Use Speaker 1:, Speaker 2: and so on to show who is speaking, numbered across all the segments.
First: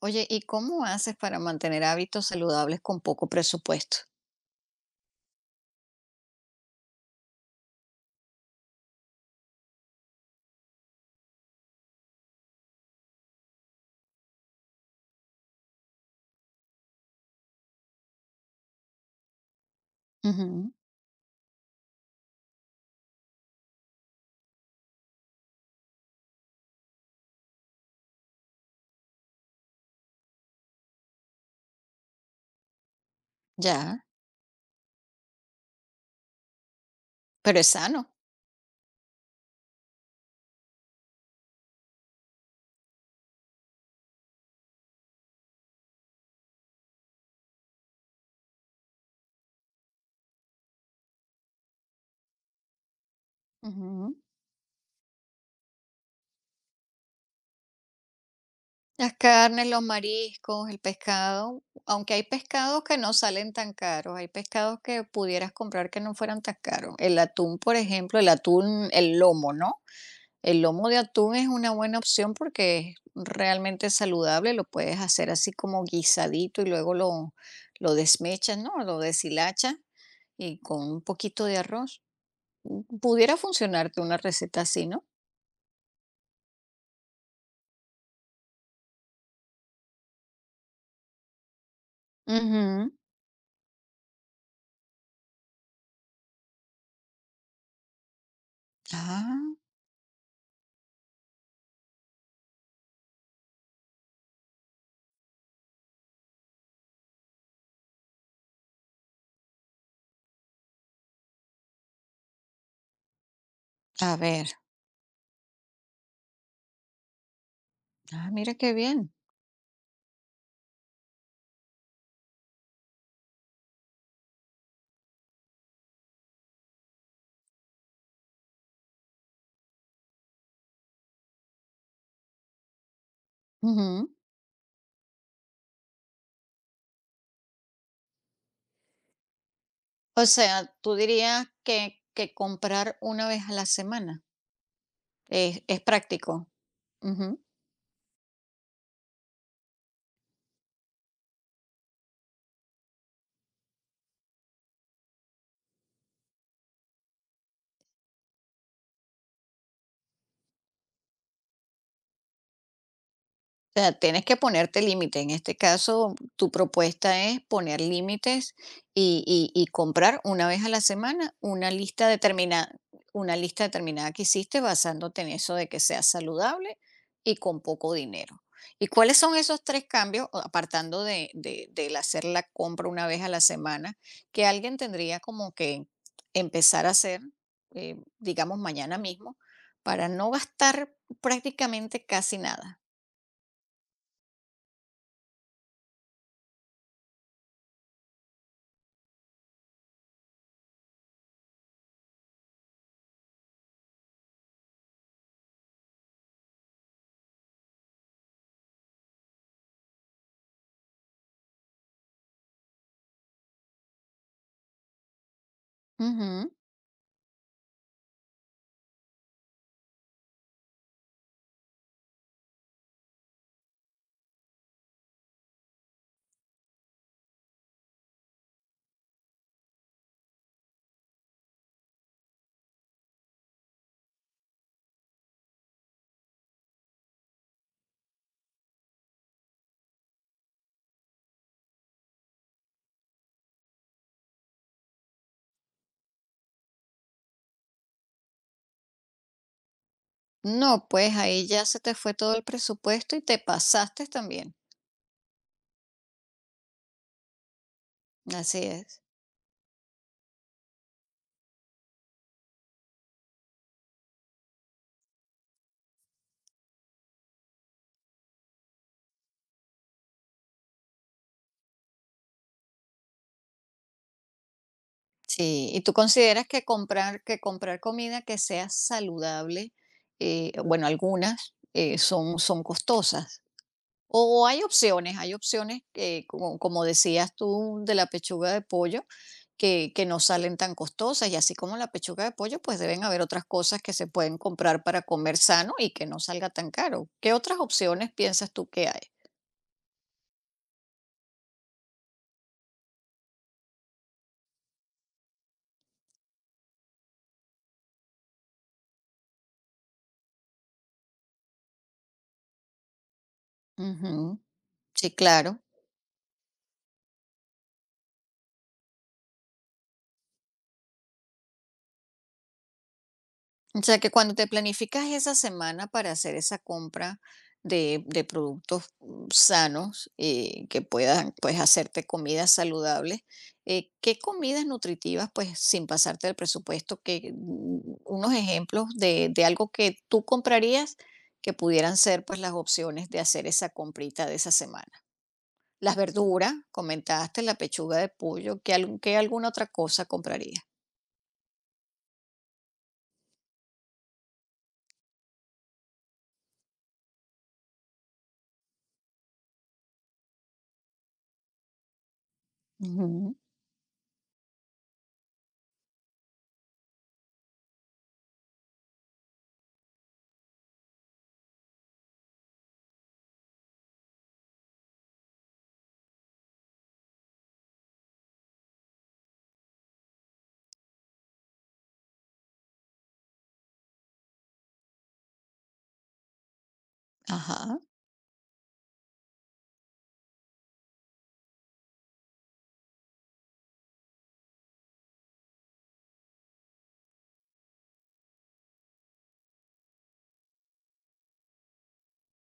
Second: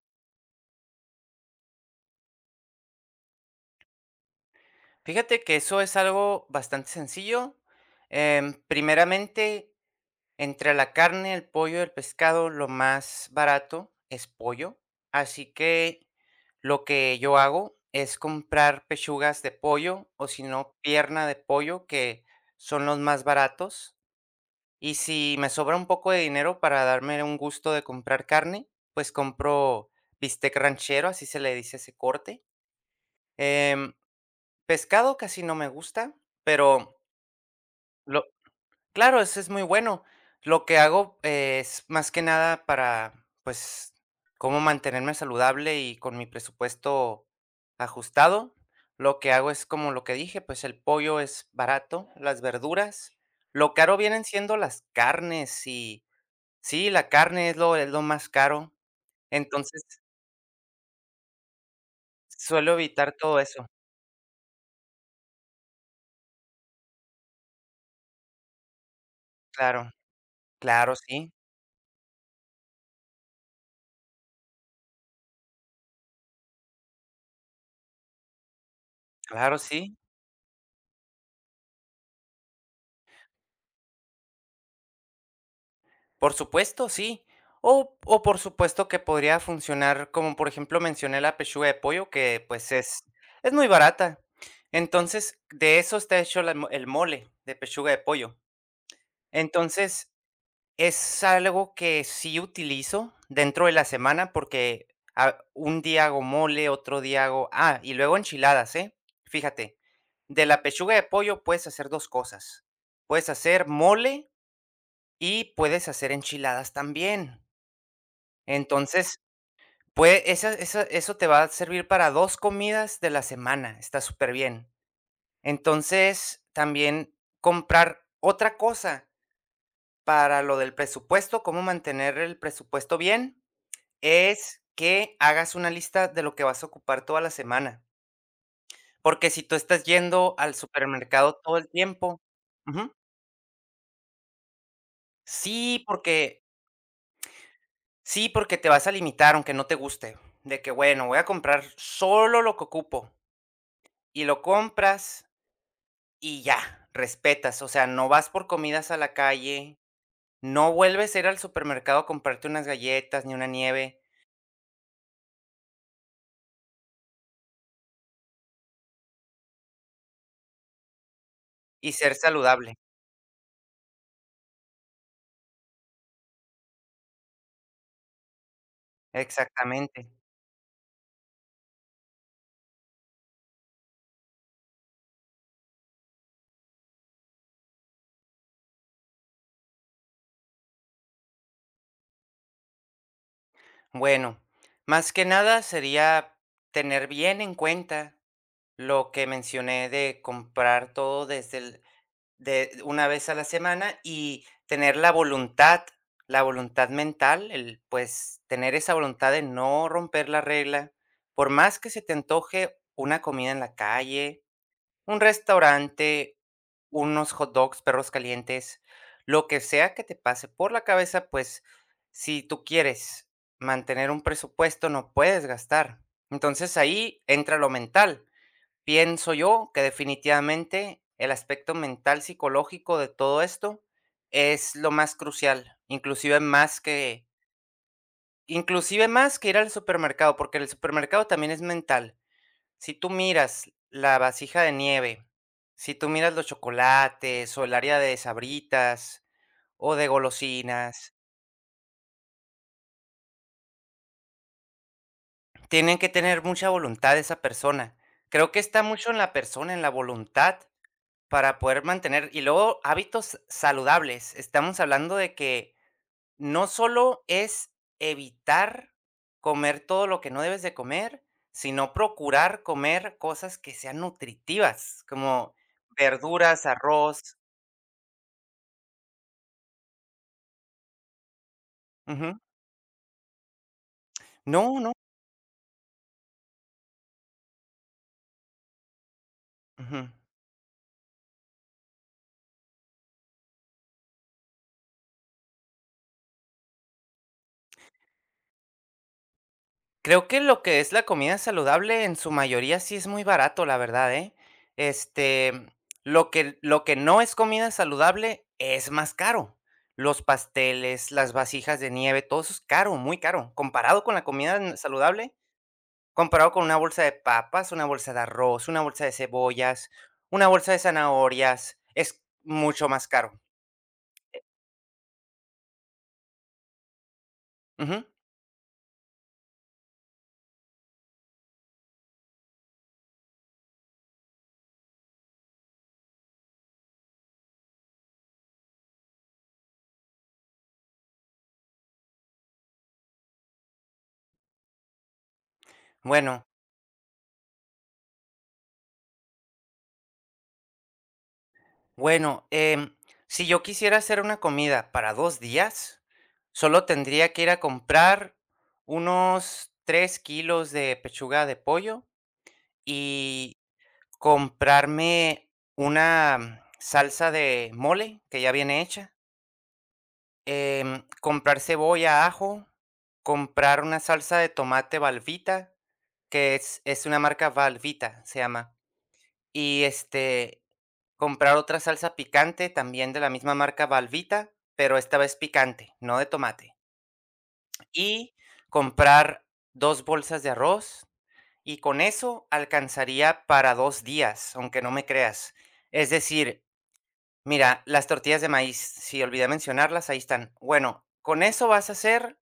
Speaker 1: Oye, ¿y cómo haces para mantener hábitos saludables con poco presupuesto?
Speaker 2: Fíjate que eso es algo bastante sencillo. Primeramente, entre la carne, el pollo y el pescado, lo más barato es pollo. Así que lo que yo hago es comprar pechugas de pollo o si
Speaker 1: Ujú,
Speaker 2: no, pierna de pollo, que son los más baratos. Y si me sobra un poco de dinero para darme un gusto de comprar carne, pues compro bistec ranchero, así se le dice ese corte. Em,
Speaker 1: ya,
Speaker 2: Pescado casi no me gusta, pero
Speaker 1: pero es sano.
Speaker 2: Lo claro, eso es muy bueno. Lo que hago es más que nada para, pues, cómo mantenerme saludable y con mi presupuesto ajustado. Lo que hago es como lo que dije, pues el pollo es barato, las verduras. Lo caro
Speaker 1: Ujú.
Speaker 2: vienen siendo las carnes y sí, la carne es lo más caro.
Speaker 1: Las carnes, los
Speaker 2: Entonces,
Speaker 1: mariscos, el pescado, aunque hay
Speaker 2: suelo
Speaker 1: pescados que no
Speaker 2: evitar todo
Speaker 1: salen
Speaker 2: eso.
Speaker 1: tan caros, hay pescados que pudieras comprar que no fueran tan caros. El atún, por ejemplo, el atún, el lomo, ¿no?
Speaker 2: Claro,
Speaker 1: El lomo
Speaker 2: claro,
Speaker 1: de
Speaker 2: sí,
Speaker 1: atún es una buena opción porque es realmente saludable, lo puedes hacer así como guisadito y luego lo desmechas, ¿no? Lo
Speaker 2: claro,
Speaker 1: deshilachas
Speaker 2: sí.
Speaker 1: y con un poquito de arroz. Pudiera funcionarte una receta así, ¿no?
Speaker 2: Por supuesto, sí. O por supuesto que podría funcionar, como por ejemplo mencioné la pechuga de pollo, que pues
Speaker 1: Ujú.
Speaker 2: es muy barata. Entonces, de eso está hecho el mole de pechuga de pollo.
Speaker 1: Ah,
Speaker 2: Entonces, es algo que sí utilizo dentro de la semana porque un día hago mole, otro día hago... Ah, y luego enchiladas, ¿eh? Fíjate, de la pechuga de pollo puedes hacer dos cosas. Puedes hacer
Speaker 1: a
Speaker 2: mole
Speaker 1: ver.
Speaker 2: y puedes hacer enchiladas también.
Speaker 1: Ah, mira qué bien.
Speaker 2: Entonces, pues esa esa eso te va a servir para 2 comidas de la semana, está súper bien. Entonces, también comprar otra cosa para lo del presupuesto, cómo mantener el presupuesto bien,
Speaker 1: Ujú.
Speaker 2: es que hagas una lista de lo que vas a ocupar toda la semana, porque si tú estás
Speaker 1: O
Speaker 2: yendo al
Speaker 1: sea, tú
Speaker 2: supermercado
Speaker 1: dirías
Speaker 2: todo el
Speaker 1: que,
Speaker 2: tiempo.
Speaker 1: que
Speaker 2: Ujú.
Speaker 1: comprar una vez a la semana es
Speaker 2: Sí, porque
Speaker 1: práctico.
Speaker 2: sí, porque te vas a limitar, aunque no te guste, de que, bueno, voy a comprar solo lo que ocupo, y lo compras. Y ya, respetas, o sea, no vas por comidas a la calle, no vuelves a ir al supermercado a comprarte unas galletas ni una
Speaker 1: O sea,
Speaker 2: nieve
Speaker 1: tienes que ponerte límite. En este caso, tu propuesta es poner límites y comprar una vez a la semana
Speaker 2: y ser saludable.
Speaker 1: una lista determinada que hiciste basándote en eso de que sea saludable y con poco dinero. ¿Y cuáles son esos tres
Speaker 2: Exactamente.
Speaker 1: cambios, o apartando del hacer la compra una vez a la semana, que alguien tendría como que empezar a hacer, digamos, mañana mismo, para no gastar prácticamente casi nada?
Speaker 2: Bueno, más que nada sería tener bien en cuenta lo que mencioné de comprar todo desde el de una vez a la semana y tener la voluntad mental, pues, tener esa voluntad de no romper la regla, por más que se te antoje una comida en la calle, un restaurante,
Speaker 1: Ujú.
Speaker 2: unos hot dogs, perros calientes, lo que sea que te pase por la cabeza, pues, si tú quieres mantener un presupuesto, no puedes gastar. Entonces ahí entra lo mental. Pienso yo que definitivamente el aspecto mental psicológico de todo esto es lo más crucial, inclusive más que ir al supermercado, porque el supermercado también es mental. Si tú miras la vasija de nieve, si tú miras los chocolates o el área de sabritas o de
Speaker 1: No,
Speaker 2: golosinas,
Speaker 1: pues ahí ya se te fue todo el presupuesto y te pasaste también.
Speaker 2: tienen que tener mucha voluntad esa persona. Creo que
Speaker 1: Así
Speaker 2: está
Speaker 1: es.
Speaker 2: mucho en la persona, en la voluntad. Para poder mantener y luego hábitos saludables. Estamos hablando de que no solo es evitar comer todo lo que no debes de comer, sino procurar comer cosas que sean nutritivas, como
Speaker 1: Sí, ¿y tú consideras que
Speaker 2: verduras,
Speaker 1: comprar,
Speaker 2: arroz.
Speaker 1: que comprar comida que sea saludable, bueno, algunas son,
Speaker 2: Ujú.
Speaker 1: son costosas? O
Speaker 2: No, no.
Speaker 1: hay opciones que, como, como decías tú, de la pechuga de pollo, que
Speaker 2: Ujú.
Speaker 1: no salen tan costosas. Y así como la pechuga de pollo, pues deben haber otras cosas que se pueden comprar para comer sano y que no salga tan caro. ¿Qué otras opciones piensas tú que hay?
Speaker 2: Creo que lo que es la comida saludable en su mayoría sí es muy barato, la verdad, ¿eh? Este, lo que no es comida saludable es más caro. Los pasteles, las vasijas de nieve, todo eso es caro, muy caro. Comparado con la
Speaker 1: Ujú.
Speaker 2: comida
Speaker 1: Sí,
Speaker 2: saludable,
Speaker 1: claro.
Speaker 2: comparado con una bolsa de papas, una bolsa de arroz, una bolsa de cebollas, una bolsa de zanahorias, es mucho más caro.
Speaker 1: O sea, que cuando te planificas esa semana para hacer esa compra de,
Speaker 2: Ujú.
Speaker 1: de productos sanos y que puedan pues hacerte comidas saludables, ¿qué comidas nutritivas pues sin pasarte del presupuesto? Que, unos ejemplos de algo que tú comprarías que pudieran ser pues las opciones de hacer esa comprita de esa semana. Las
Speaker 2: Bueno,
Speaker 1: verduras, comentaste, la pechuga de pollo, ¿qué, qué alguna otra cosa comprarías?
Speaker 2: Bueno, si yo quisiera hacer una comida para 2 días, solo tendría que ir a comprar unos 3 kilos de pechuga de pollo
Speaker 1: Ujú,
Speaker 2: y comprarme una salsa de mole que ya viene hecha, comprar cebolla, ajo, comprar una salsa de tomate Valvita, que es una marca Valvita, se llama. Y, comprar otra salsa picante, también de la misma marca Valvita, pero esta vez picante, no de tomate.
Speaker 1: ajá,
Speaker 2: Y comprar 2 bolsas de arroz, y con eso alcanzaría para 2 días, aunque no me creas. Es decir, mira, las tortillas de maíz, si olvidé mencionarlas, ahí están. Bueno, con eso vas a hacer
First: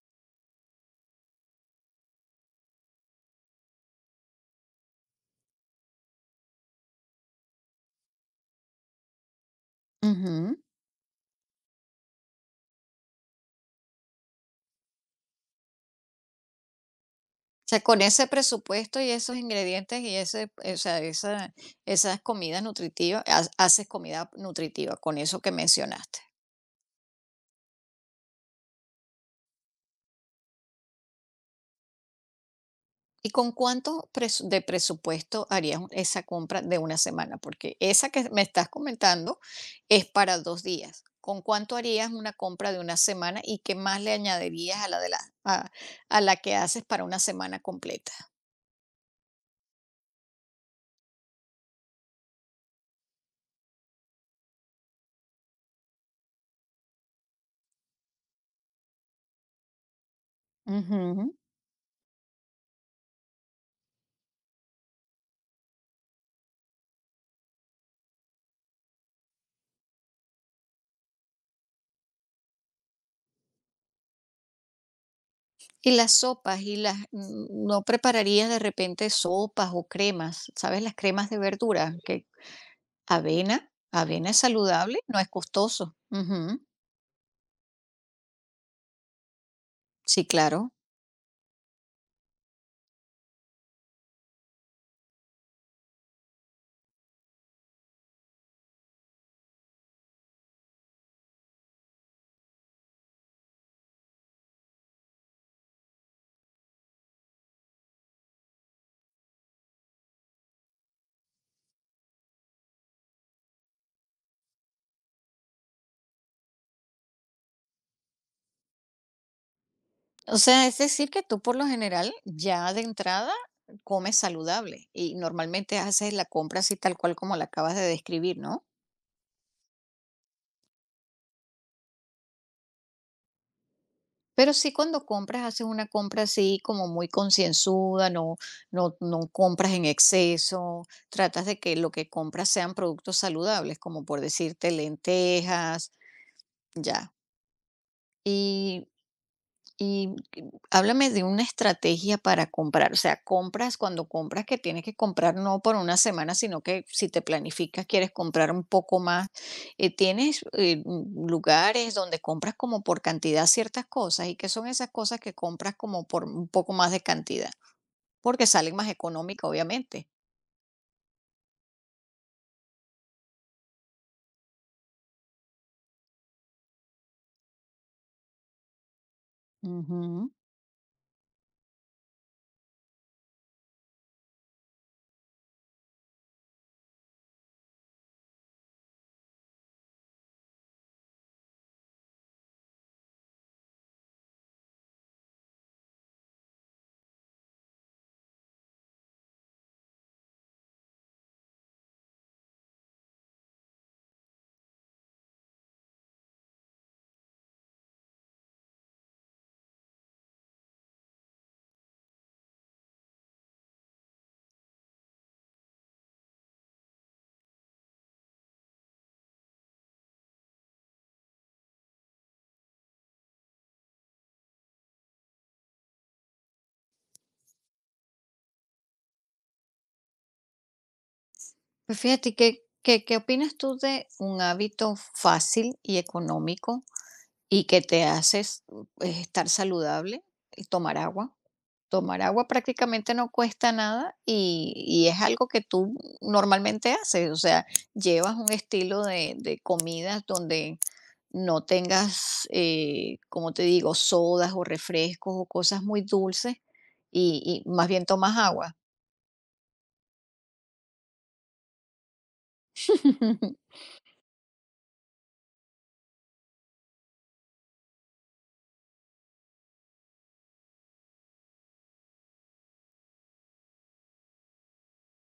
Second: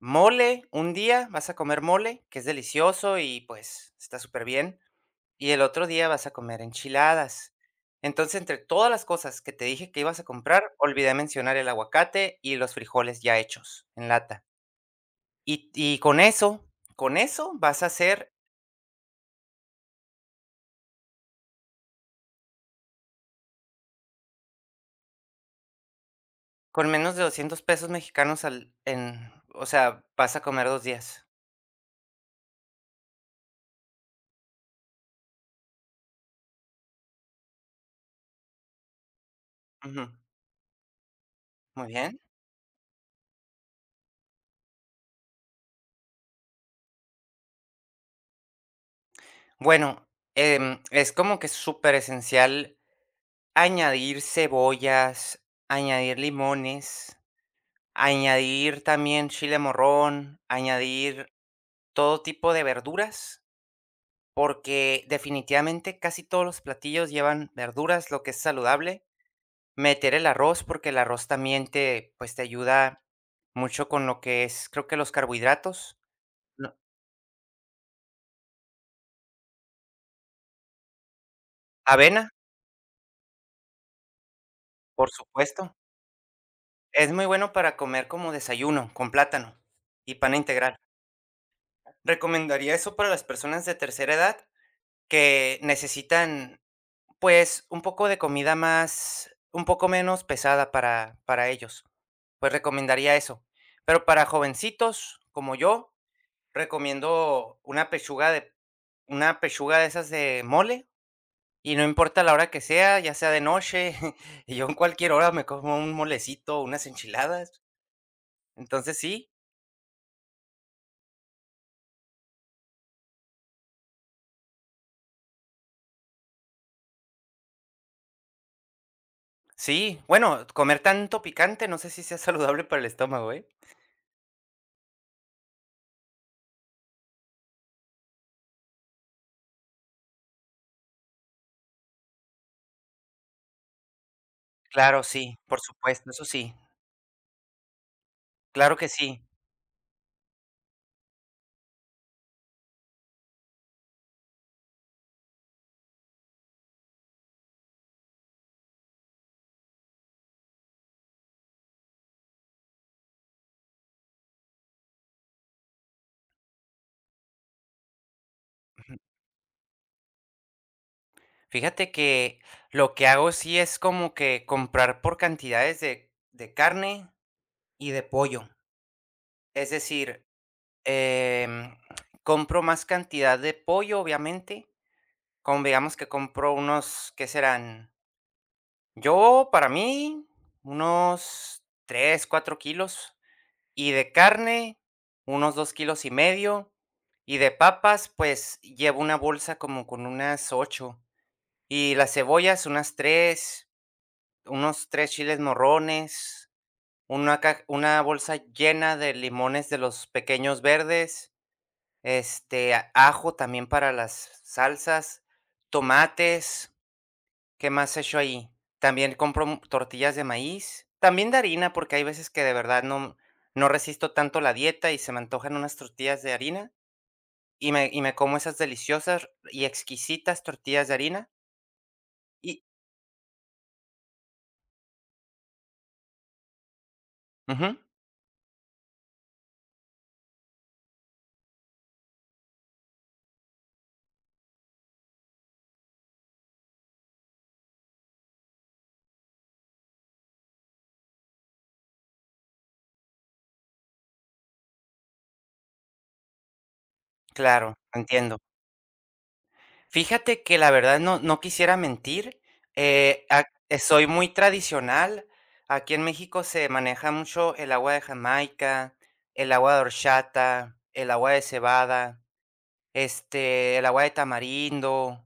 Speaker 2: mole un día, vas a comer mole, que es delicioso y, pues, está súper bien y el otro día vas a comer enchiladas. Entonces, entre todas las cosas que te dije que ibas a
Speaker 1: ujú.
Speaker 2: comprar, olvidé mencionar el aguacate y los frijoles ya hechos en lata. Y con eso
Speaker 1: O sea,
Speaker 2: vas a
Speaker 1: con ese
Speaker 2: hacer
Speaker 1: presupuesto y esos ingredientes y ese, o sea, esa, esas comidas nutritivas, haces comida nutritiva con eso que mencionaste.
Speaker 2: con menos de 200 pesos mexicanos o sea, vas a comer 2 días.
Speaker 1: ¿Y con cuánto de presupuesto harías esa compra de una semana? Porque esa que me estás comentando
Speaker 2: Ujú.
Speaker 1: es para dos días. ¿Con cuánto
Speaker 2: Muy
Speaker 1: harías
Speaker 2: bien.
Speaker 1: una compra de una semana y qué más le añadirías a la de la, a, a la que haces para una semana completa?
Speaker 2: Bueno, es como que súper esencial añadir cebollas, añadir limones, añadir también chile morrón, añadir
Speaker 1: Ujú.
Speaker 2: todo tipo de verduras, porque definitivamente casi todos los platillos llevan verduras, lo que es saludable. Meter el arroz, porque el arroz también te, pues, te ayuda mucho con lo que es, creo que los
Speaker 1: Y
Speaker 2: carbohidratos.
Speaker 1: las sopas, y
Speaker 2: No,
Speaker 1: las ¿no prepararías de repente sopas o cremas? ¿Sabes? Las cremas de verdura, que
Speaker 2: avena,
Speaker 1: avena es saludable,
Speaker 2: por
Speaker 1: no es
Speaker 2: supuesto.
Speaker 1: costoso. Ujú.
Speaker 2: Es muy bueno para comer como desayuno, con plátano y
Speaker 1: Sí,
Speaker 2: pan
Speaker 1: claro.
Speaker 2: integral. Recomendaría eso para las personas de tercera edad que necesitan, pues, un poco de comida más un poco menos pesada para ellos, pues, recomendaría eso. Pero para jovencitos como yo, recomiendo una pechuga de esas de mole, y no importa la hora que sea, ya sea de noche, y yo en cualquier hora me como un molecito, unas enchiladas. Entonces sí,
Speaker 1: O sea, es decir, que tú por lo general ya de entrada comes saludable y normalmente haces la compra así tal cual como la acabas de describir, ¿no?
Speaker 2: sí, bueno, comer tanto picante, no sé si sea saludable para el estómago, ¿eh?
Speaker 1: Pero sí cuando compras, haces una compra así como muy concienzuda, no, no compras en exceso, tratas de que lo que compras sean productos saludables, como por decirte
Speaker 2: Claro, sí, por
Speaker 1: lentejas,
Speaker 2: supuesto, eso sí,
Speaker 1: ya.
Speaker 2: claro
Speaker 1: Y
Speaker 2: que sí.
Speaker 1: y háblame de una estrategia para comprar, o sea, compras cuando compras que tienes que comprar no por una semana, sino que si te planificas quieres comprar un poco más. ¿Tienes lugares donde compras como por cantidad ciertas cosas? ¿Y qué son esas cosas que compras como por un poco más de cantidad? Porque salen más económicas, obviamente.
Speaker 2: Fíjate que lo que hago sí es como que comprar por cantidades de carne y de pollo. Es decir,
Speaker 1: Ujú.
Speaker 2: em, compro más cantidad de pollo, obviamente. Como digamos que compro unos, ¿qué serán? Yo, para mí, unos 3 4 kilos. Y de carne, unos 2 kilos y medio. Y de papas, pues llevo una bolsa como con unas ocho. Y las cebollas, unas 3. Unos 3 chiles morrones, una bolsa llena de limones de los pequeños verdes, ajo también para las salsas, tomates, ¿qué más echo ahí? También compro tortillas de maíz, también de harina, porque hay veces que de verdad no resisto tanto la dieta y se me antojan unas tortillas de harina, y me como esas deliciosas y exquisitas tortillas de harina
Speaker 1: Pues fíjate,
Speaker 2: y
Speaker 1: ¿qué opinas tú de un hábito fácil y económico y
Speaker 2: ujú,
Speaker 1: que te haces pues, estar saludable, y tomar agua. Tomar agua prácticamente no cuesta nada y es algo que tú normalmente haces, o sea, llevas un estilo de comidas donde no tengas, como te digo, sodas o refrescos o cosas muy dulces y
Speaker 2: claro,
Speaker 1: más bien tomas
Speaker 2: entiendo.
Speaker 1: agua.
Speaker 2: Fíjate que la verdad no quisiera mentir, ac soy muy tradicional. Aquí en México se maneja mucho el agua de Jamaica, el agua de horchata, el agua de cebada, el agua de tamarindo,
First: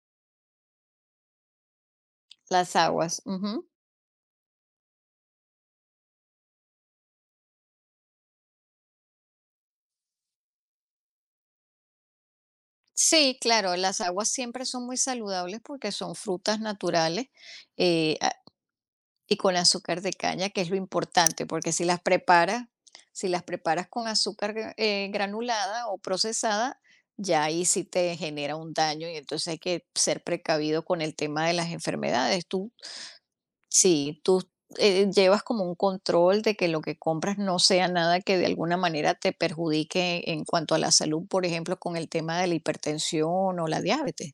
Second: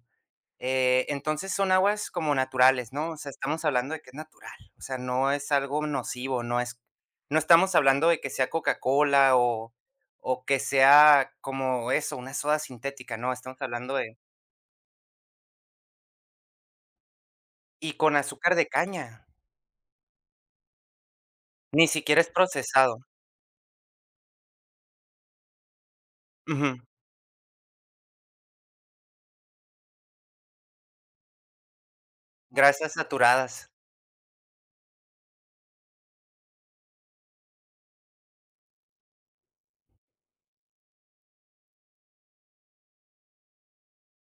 Speaker 2: entonces son aguas como
Speaker 1: Las
Speaker 2: naturales, ¿no? O
Speaker 1: aguas.
Speaker 2: sea, estamos
Speaker 1: Ujú.
Speaker 2: hablando de que es natural, o sea, no es algo nocivo, no estamos hablando de que sea Coca-Cola o que sea como eso, una soda sintética, no,
Speaker 1: Sí,
Speaker 2: estamos
Speaker 1: claro,
Speaker 2: hablando
Speaker 1: las
Speaker 2: de
Speaker 1: aguas siempre son muy saludables porque son frutas naturales.
Speaker 2: y con
Speaker 1: Eh,
Speaker 2: azúcar de caña,
Speaker 1: Y con azúcar de caña, que es lo importante, porque si
Speaker 2: ni
Speaker 1: las
Speaker 2: siquiera es
Speaker 1: preparas,
Speaker 2: procesado.
Speaker 1: si las preparas con azúcar granulada o
Speaker 2: Ujú,
Speaker 1: procesada, ya ahí sí te genera un daño y entonces hay que ser precavido con el tema de las enfermedades. Tú,
Speaker 2: grasas saturadas.
Speaker 1: sí, tú llevas como un control de que lo que compras no sea nada que de alguna manera te perjudique en cuanto a la salud, por ejemplo, con el tema de la hipertensión o la diabetes.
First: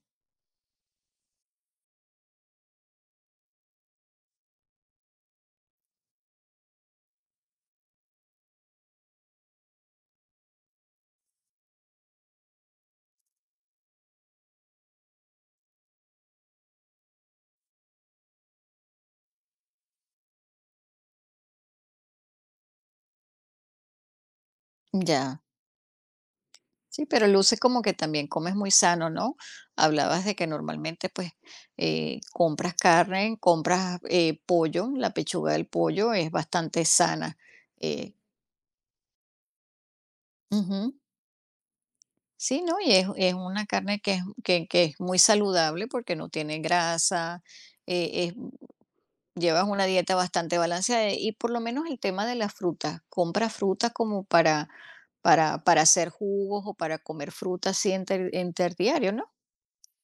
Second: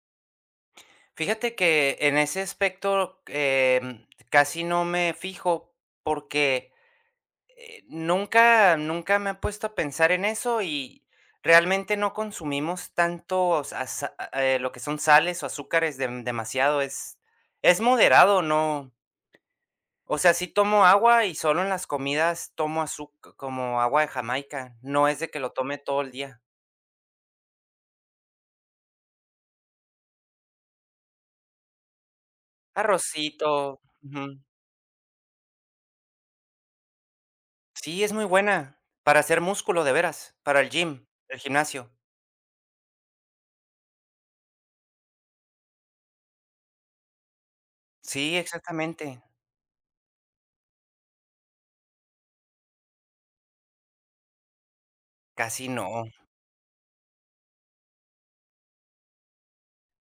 Speaker 2: Fíjate que en ese aspecto, casi no me fijo porque, nunca me he puesto a pensar en eso y realmente no consumimos tantos as lo que son sales o azúcares demasiado, es moderado, no o sea, sí tomo agua y solo en las comidas tomo azúcar como agua de Jamaica, no es de
Speaker 1: Ya.
Speaker 2: que lo tome todo el día.
Speaker 1: Sí, pero luce como que también comes muy sano, ¿no? Hablabas de que normalmente pues compras carne,
Speaker 2: Arrocito,
Speaker 1: compras
Speaker 2: ujú.
Speaker 1: pollo, la pechuga del pollo es bastante sana.
Speaker 2: Sí, es
Speaker 1: eh,
Speaker 2: muy buena para hacer músculo, de veras, para el
Speaker 1: ujú.
Speaker 2: gym, el gimnasio.
Speaker 1: Sí, ¿no? Y es una carne que es muy saludable porque no tiene grasa, eh, es-
Speaker 2: Sí, exactamente.
Speaker 1: llevas una dieta bastante balanceada y por lo menos el tema de las frutas, compras frutas como
Speaker 2: Casi
Speaker 1: para
Speaker 2: no.
Speaker 1: hacer jugos o para comer frutas así en, en terdiario, ¿no?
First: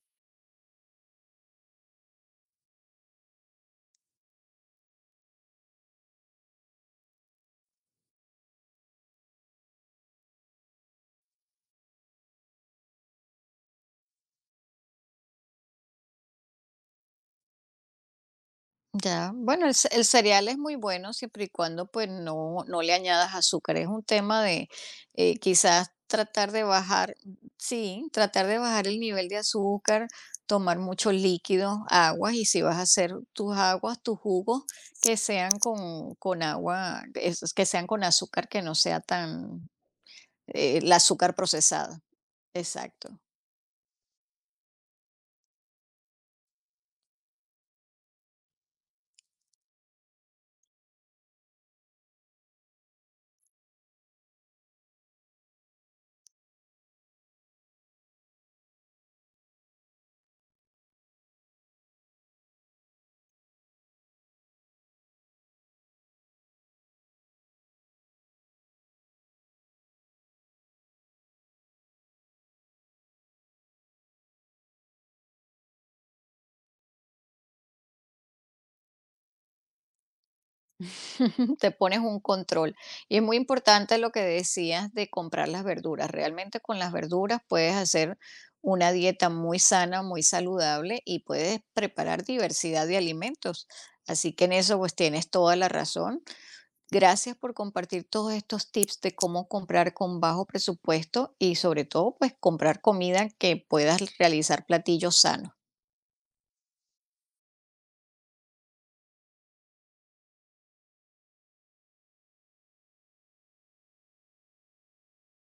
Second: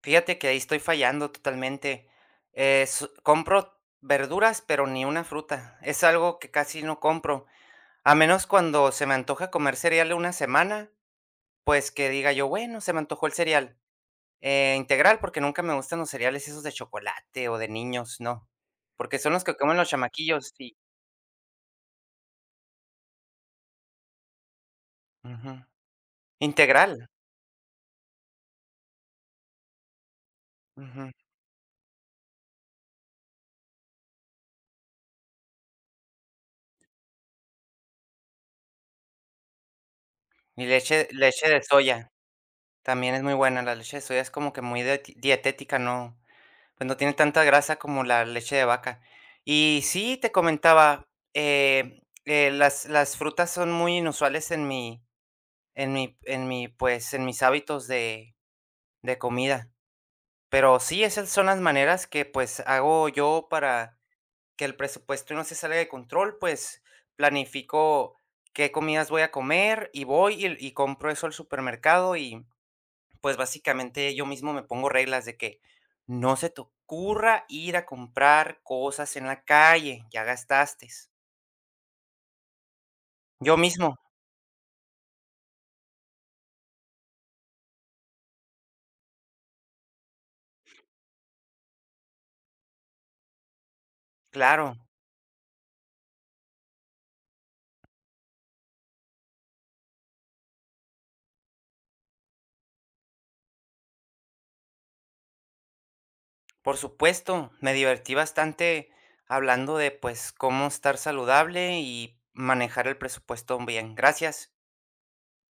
Speaker 2: Fíjate que ahí estoy fallando totalmente. Es Compro verduras, pero ni una fruta. Es algo que casi no compro, a menos cuando se me antoja comer cereal una semana, pues, que diga yo: "Bueno, se me antojó el cereal, integral", porque nunca me gustan los cereales esos de chocolate o de niños, no, porque
Speaker 1: Ya,
Speaker 2: son los que
Speaker 1: bueno,
Speaker 2: comen los
Speaker 1: el cereal
Speaker 2: chamaquillos,
Speaker 1: es muy
Speaker 2: sí.
Speaker 1: bueno siempre y cuando pues no le añadas azúcar. Es un tema de quizás tratar de
Speaker 2: Integral.
Speaker 1: bajar, sí, tratar de bajar el nivel de azúcar, tomar
Speaker 2: Ujú.
Speaker 1: muchos líquidos, aguas, y si vas a hacer tus aguas, tus jugos, que sean con agua, que sean con azúcar, que no sea tan,
Speaker 2: Y
Speaker 1: el
Speaker 2: leche
Speaker 1: azúcar
Speaker 2: leche de
Speaker 1: procesada.
Speaker 2: soya,
Speaker 1: Exacto.
Speaker 2: también es muy buena. La leche de soya es como que muy dieti dietética, no, pues, no tiene tanta grasa como la leche de vaca. Y sí, te comentaba, las frutas son muy inusuales en pues, en mis hábitos de comida. Pero sí, esas son las maneras que, pues, hago yo para que el presupuesto no se salga de control, pues planifico qué comidas voy a comer y voy y compro eso al supermercado y pues básicamente yo mismo me pongo reglas de que no se te ocurra ir a comprar cosas en la calle, ya gastaste.
Speaker 1: Te pones un control. Y es muy
Speaker 2: Yo
Speaker 1: importante
Speaker 2: mismo,
Speaker 1: lo que decías de comprar las verduras. Realmente con las verduras puedes hacer una dieta muy sana, muy saludable y puedes preparar diversidad de alimentos. Así que en
Speaker 2: claro,
Speaker 1: eso pues tienes toda la razón. Gracias por compartir todos estos tips de cómo comprar con bajo presupuesto y sobre todo pues comprar comida que puedas realizar platillos sanos.
Speaker 2: por supuesto, me divertí bastante hablando de pues cómo estar saludable y manejar el presupuesto bien. Gracias.